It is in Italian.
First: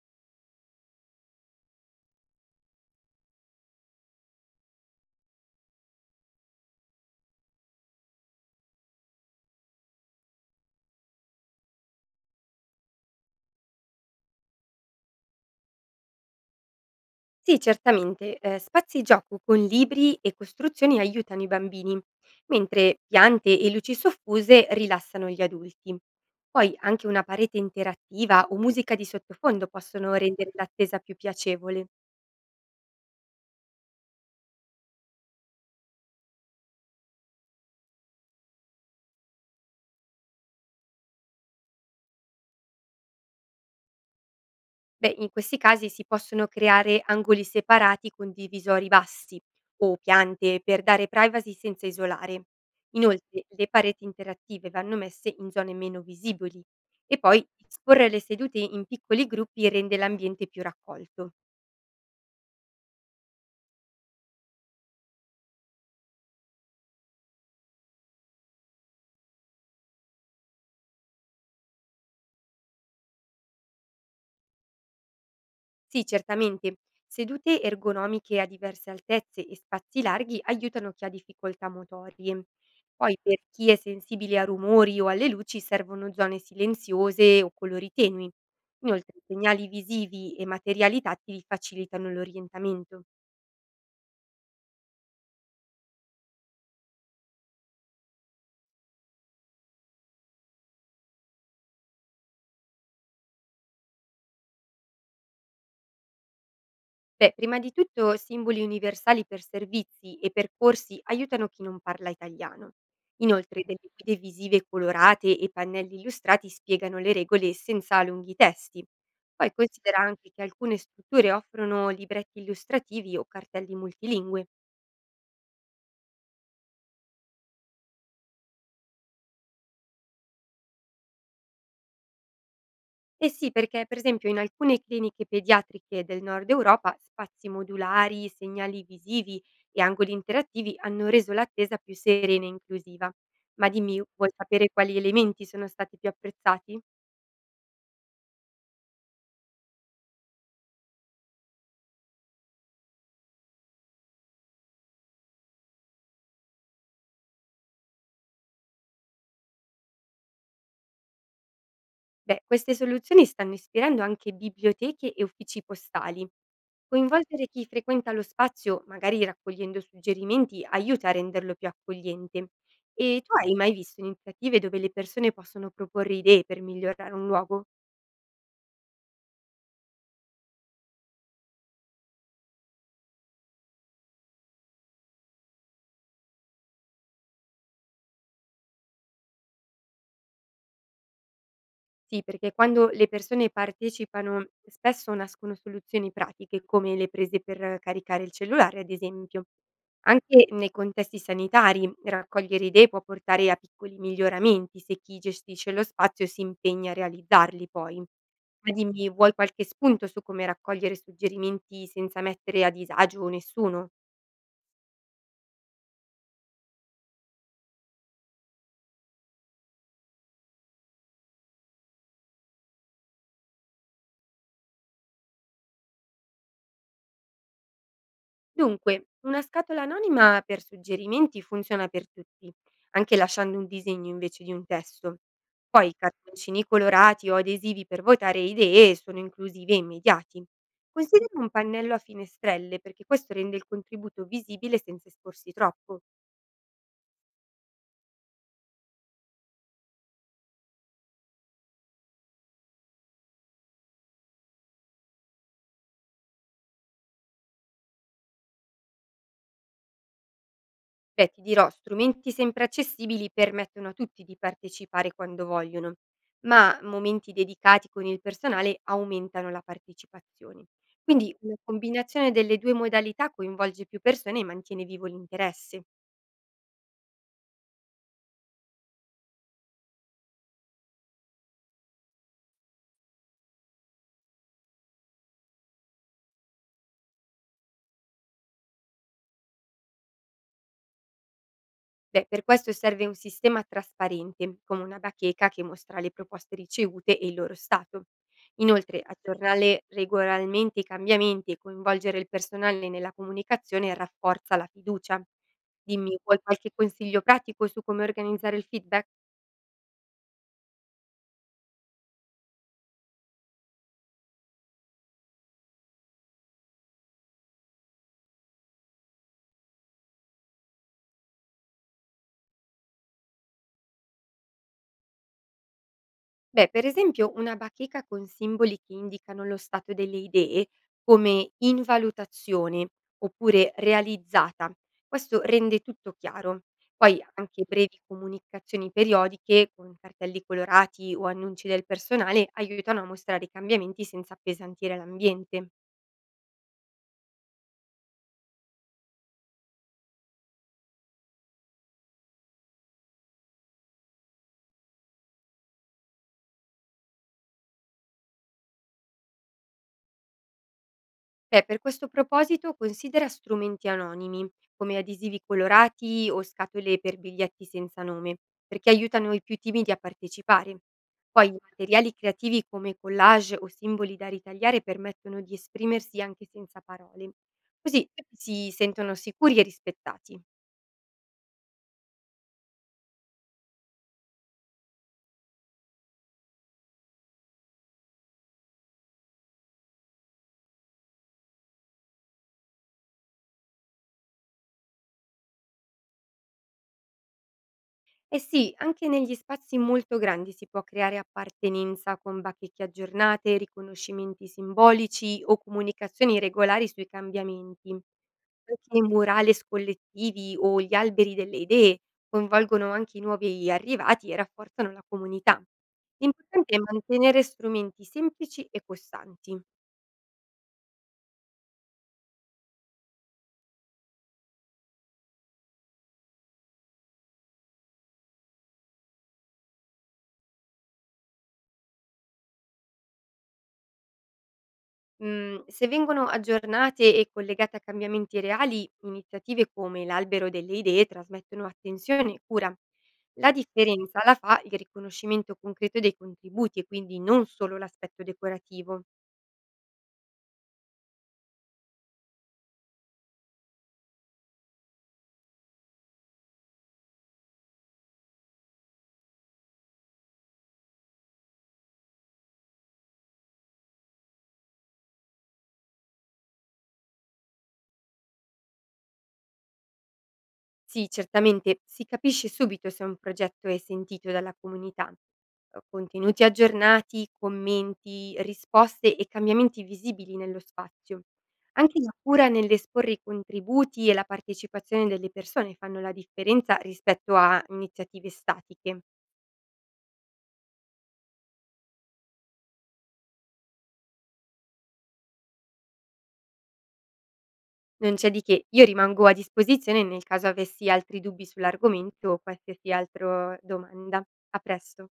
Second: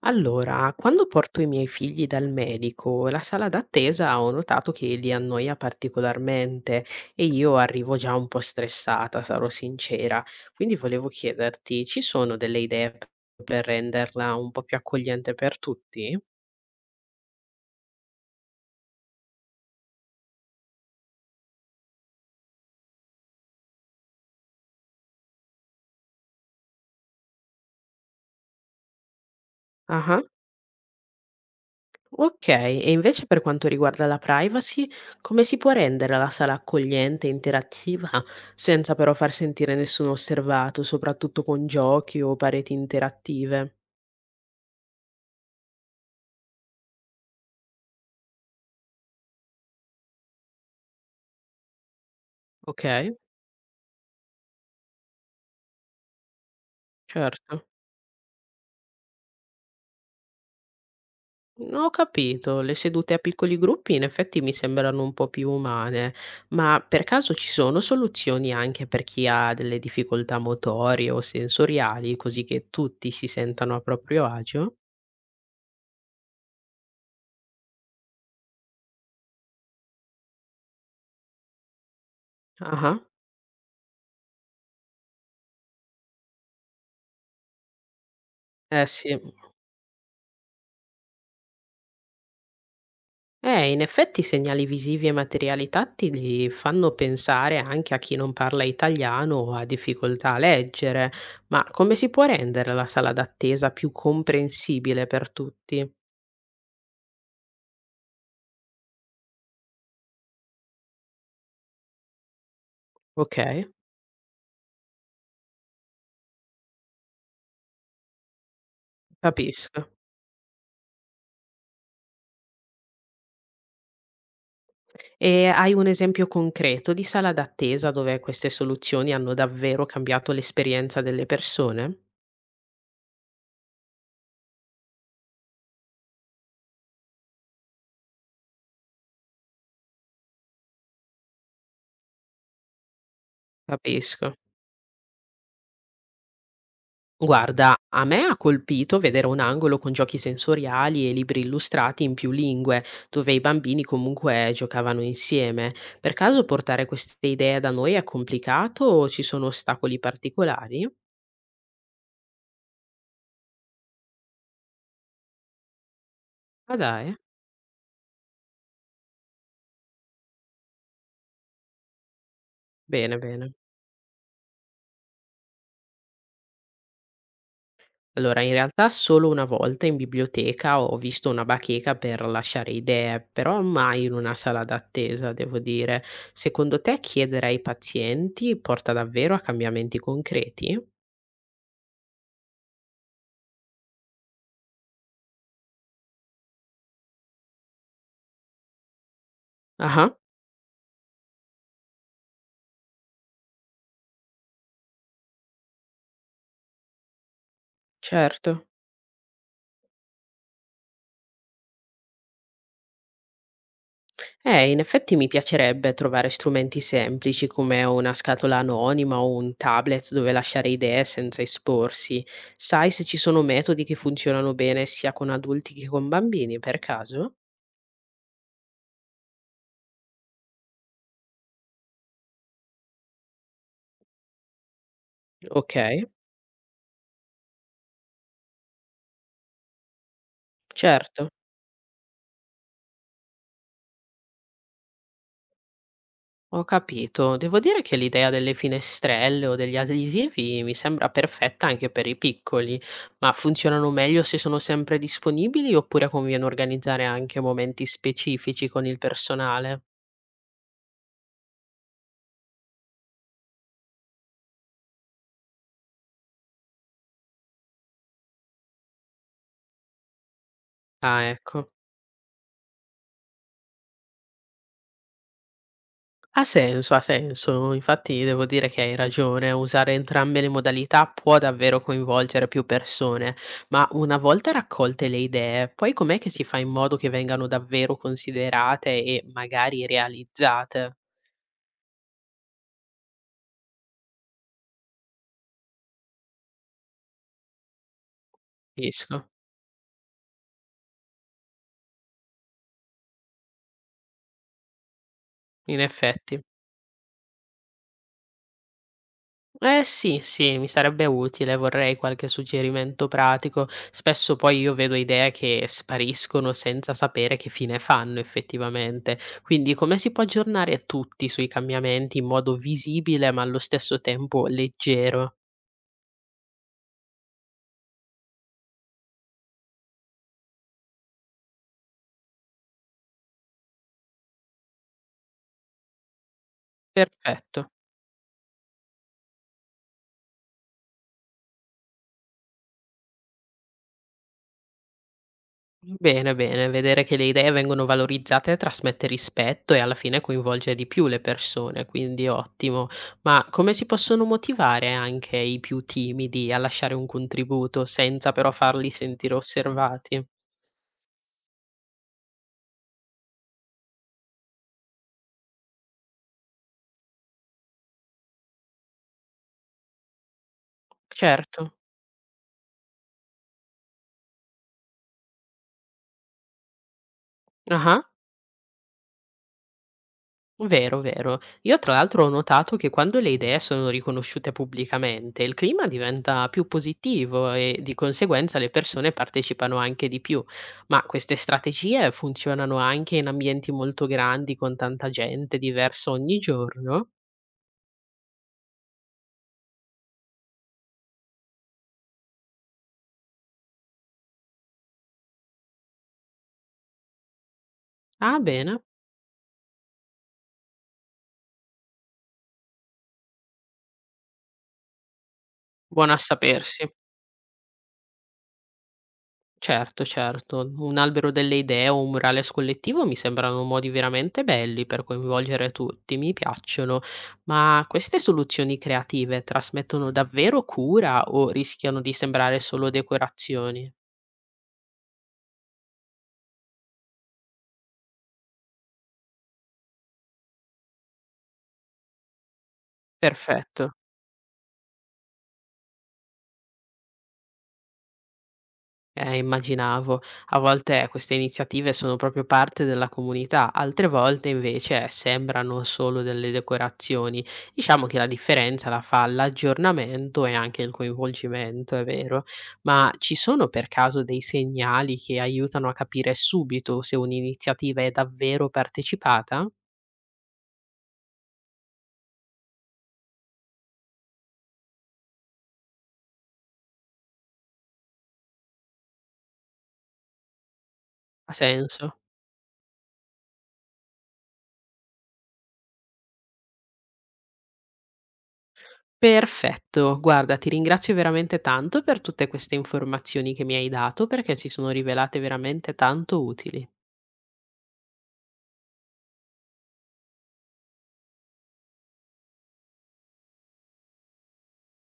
Allora, quando porto i miei figli dal medico, la sala d'attesa ho notato che li annoia particolarmente e io arrivo già un po' stressata, sarò sincera. Quindi volevo chiederti, ci sono delle idee per renderla un po' più accogliente per tutti? Sì, certamente. Spazi gioco con libri e costruzioni aiutano i bambini, mentre piante e luci soffuse rilassano gli adulti. Poi anche una parete interattiva o musica di sottofondo possono Ah, rendere l'attesa più piacevole. ok. E invece per quanto riguarda la privacy, come si può rendere la sala accogliente e interattiva senza però far sentire nessuno osservato, soprattutto con giochi o pareti interattive? Beh, in questi casi si possono creare angoli separati con divisori bassi o piante per dare privacy senza isolare. Ok. Inoltre, le pareti interattive vanno messe in zone meno visibili e poi Certo. disporre le sedute in piccoli gruppi rende l'ambiente più raccolto. No, ho capito. Le sedute a piccoli gruppi in effetti mi sembrano un po' più umane, ma per caso ci sono soluzioni anche per chi ha delle difficoltà motorie o sensoriali, così che tutti si sentano a proprio agio? Sì, certamente. Sedute ergonomiche a diverse altezze e spazi larghi aiutano chi ha difficoltà motorie. Ah-ah. Poi per chi è sensibile a rumori o alle luci servono zone silenziose o colori tenui. Eh Inoltre sì. segnali visivi e materiali tattili facilitano l'orientamento. In effetti segnali visivi e materiali tattili fanno pensare anche a chi non parla italiano o ha difficoltà a leggere, ma come si può rendere la sala d'attesa più comprensibile per tutti? Beh, prima di tutto simboli universali per servizi e percorsi aiutano chi non parla italiano. Ok. Inoltre delle guide visive colorate e pannelli illustrati spiegano le regole senza lunghi testi. Poi Capisco. considera anche che alcune strutture offrono libretti illustrativi o cartelli multilingue. E hai un esempio concreto di sala d'attesa dove queste soluzioni hanno davvero cambiato l'esperienza delle persone? Eh sì, perché per esempio in alcune cliniche pediatriche del nord Europa spazi modulari, segnali visivi e angoli interattivi hanno reso l'attesa più serena e inclusiva. Ma dimmi, vuoi Capisco. sapere quali elementi sono stati più apprezzati? Guarda, a me ha colpito vedere un angolo con giochi sensoriali e libri illustrati in più lingue, dove i bambini comunque giocavano insieme. Per caso portare queste idee da noi è complicato o ci sono ostacoli particolari? Beh, queste soluzioni stanno ispirando anche biblioteche e uffici postali. Ah dai, Coinvolgere chi frequenta lo spazio, magari raccogliendo suggerimenti, aiuta a renderlo più accogliente. bene, E tu bene. hai mai visto iniziative dove le persone possono proporre idee per migliorare un luogo? Allora, in realtà solo una volta in biblioteca ho visto una bacheca per lasciare idee, però mai in una sala d'attesa, devo dire. Secondo te chiedere ai pazienti porta davvero a cambiamenti concreti? Sì, perché quando le persone partecipano spesso nascono soluzioni pratiche, come le prese per caricare il cellulare, ad esempio. Ah, Anche nei contesti sanitari raccogliere idee può portare a piccoli miglioramenti se chi gestisce lo spazio si impegna a realizzarli poi. certo. Ma dimmi, vuoi qualche spunto su come raccogliere suggerimenti senza mettere a disagio nessuno? In effetti mi piacerebbe trovare strumenti semplici come una scatola anonima o un tablet dove lasciare idee senza esporsi. Sai se ci sono metodi che funzionano bene sia con adulti che con bambini, per caso? Dunque, una scatola anonima per suggerimenti funziona per tutti, anche lasciando un disegno invece di un testo. Ok, Poi cartoncini colorati o adesivi per votare idee sono inclusivi e immediati. certo. Considera un pannello a finestrelle perché questo rende il contributo visibile senza esporsi troppo. Ho capito. Devo dire che l'idea delle finestrelle o degli adesivi mi sembra perfetta anche per i piccoli, ma funzionano meglio se sono sempre disponibili oppure conviene organizzare anche momenti specifici con il personale? Beh, ti dirò, strumenti sempre accessibili permettono a tutti di partecipare quando vogliono, ma momenti dedicati con il personale aumentano la partecipazione. Ah, Quindi una ecco. combinazione delle due modalità coinvolge più persone e mantiene vivo l'interesse. Ha senso, ha senso. Infatti devo dire che hai ragione, usare entrambe le modalità può davvero coinvolgere più persone, ma una volta raccolte le idee, poi com'è che si fa in modo che vengano davvero considerate e magari realizzate? Beh, per questo serve un sistema trasparente, come una bacheca che mostra le proposte ricevute e il loro stato. Inoltre, Capisco, aggiornare regolarmente i cambiamenti e coinvolgere il personale nella comunicazione rafforza la fiducia. in Dimmi, effetti. vuoi qualche consiglio pratico su come organizzare il feedback? Eh sì, sì, mi sarebbe utile, vorrei qualche suggerimento pratico. Spesso poi io vedo idee che spariscono senza sapere che fine fanno effettivamente. Quindi come si può aggiornare tutti sui cambiamenti in modo visibile ma allo stesso tempo leggero? Beh, per esempio una bacheca con simboli che indicano lo stato delle idee, come in valutazione oppure realizzata. Questo rende tutto chiaro. Poi anche Perfetto. brevi comunicazioni periodiche con cartelli colorati o annunci del personale aiutano a mostrare i cambiamenti senza appesantire l'ambiente. Bene, bene, vedere che le idee vengono valorizzate trasmette rispetto e alla fine coinvolge di più le persone, quindi ottimo. Ma come si possono motivare anche i più timidi a lasciare un contributo senza però farli sentire osservati? Beh, per questo proposito considera strumenti anonimi, come adesivi colorati o scatole per biglietti senza nome, perché aiutano i più timidi a partecipare. Poi i Certo. materiali creativi come collage o simboli da ritagliare permettono di esprimersi anche senza parole. Ah. Così tutti si sentono sicuri e rispettati. Vero, vero. Io tra l'altro ho notato che quando le idee sono riconosciute pubblicamente, il clima diventa più positivo e di conseguenza le persone partecipano anche di più. Ma queste strategie funzionano anche in ambienti molto grandi, con tanta gente diversa ogni giorno? Eh sì, anche negli spazi molto grandi si può creare appartenenza con bacheche aggiornate, riconoscimenti simbolici o comunicazioni regolari sui cambiamenti. Ah, bene, Anche i murales collettivi o gli alberi delle idee coinvolgono anche i nuovi arrivati e rafforzano la comunità. buono a L'importante è sapersi. mantenere strumenti semplici e costanti. Certo, certo. Un albero delle idee o un murales collettivo mi sembrano modi veramente belli per coinvolgere tutti, mi piacciono, ma queste soluzioni creative trasmettono davvero cura o rischiano di sembrare solo decorazioni? Mhmm, se vengono aggiornate e collegate a cambiamenti reali, iniziative come l'albero delle idee trasmettono attenzione e cura. La Perfetto. differenza la fa il riconoscimento concreto dei contributi e quindi non solo l'aspetto decorativo. Immaginavo. A volte queste iniziative sono proprio parte della comunità, altre volte invece sembrano solo delle decorazioni. Diciamo che la differenza la fa l'aggiornamento e anche il coinvolgimento, è vero, ma ci sono per caso dei segnali che aiutano a capire subito se un'iniziativa è davvero partecipata? Sì, certamente si capisce subito se un progetto è sentito dalla comunità. Contenuti aggiornati, commenti, risposte e cambiamenti visibili nello spazio. Ha Anche la senso? cura nell'esporre i contributi e la partecipazione delle persone fanno la differenza rispetto a iniziative statiche. Perfetto, guarda, ti ringrazio veramente tanto per tutte queste informazioni che mi hai dato perché si sono rivelate veramente tanto utili. Non c'è di che, io rimango a disposizione nel caso avessi altri dubbi sull'argomento o qualsiasi altra domanda. A presto.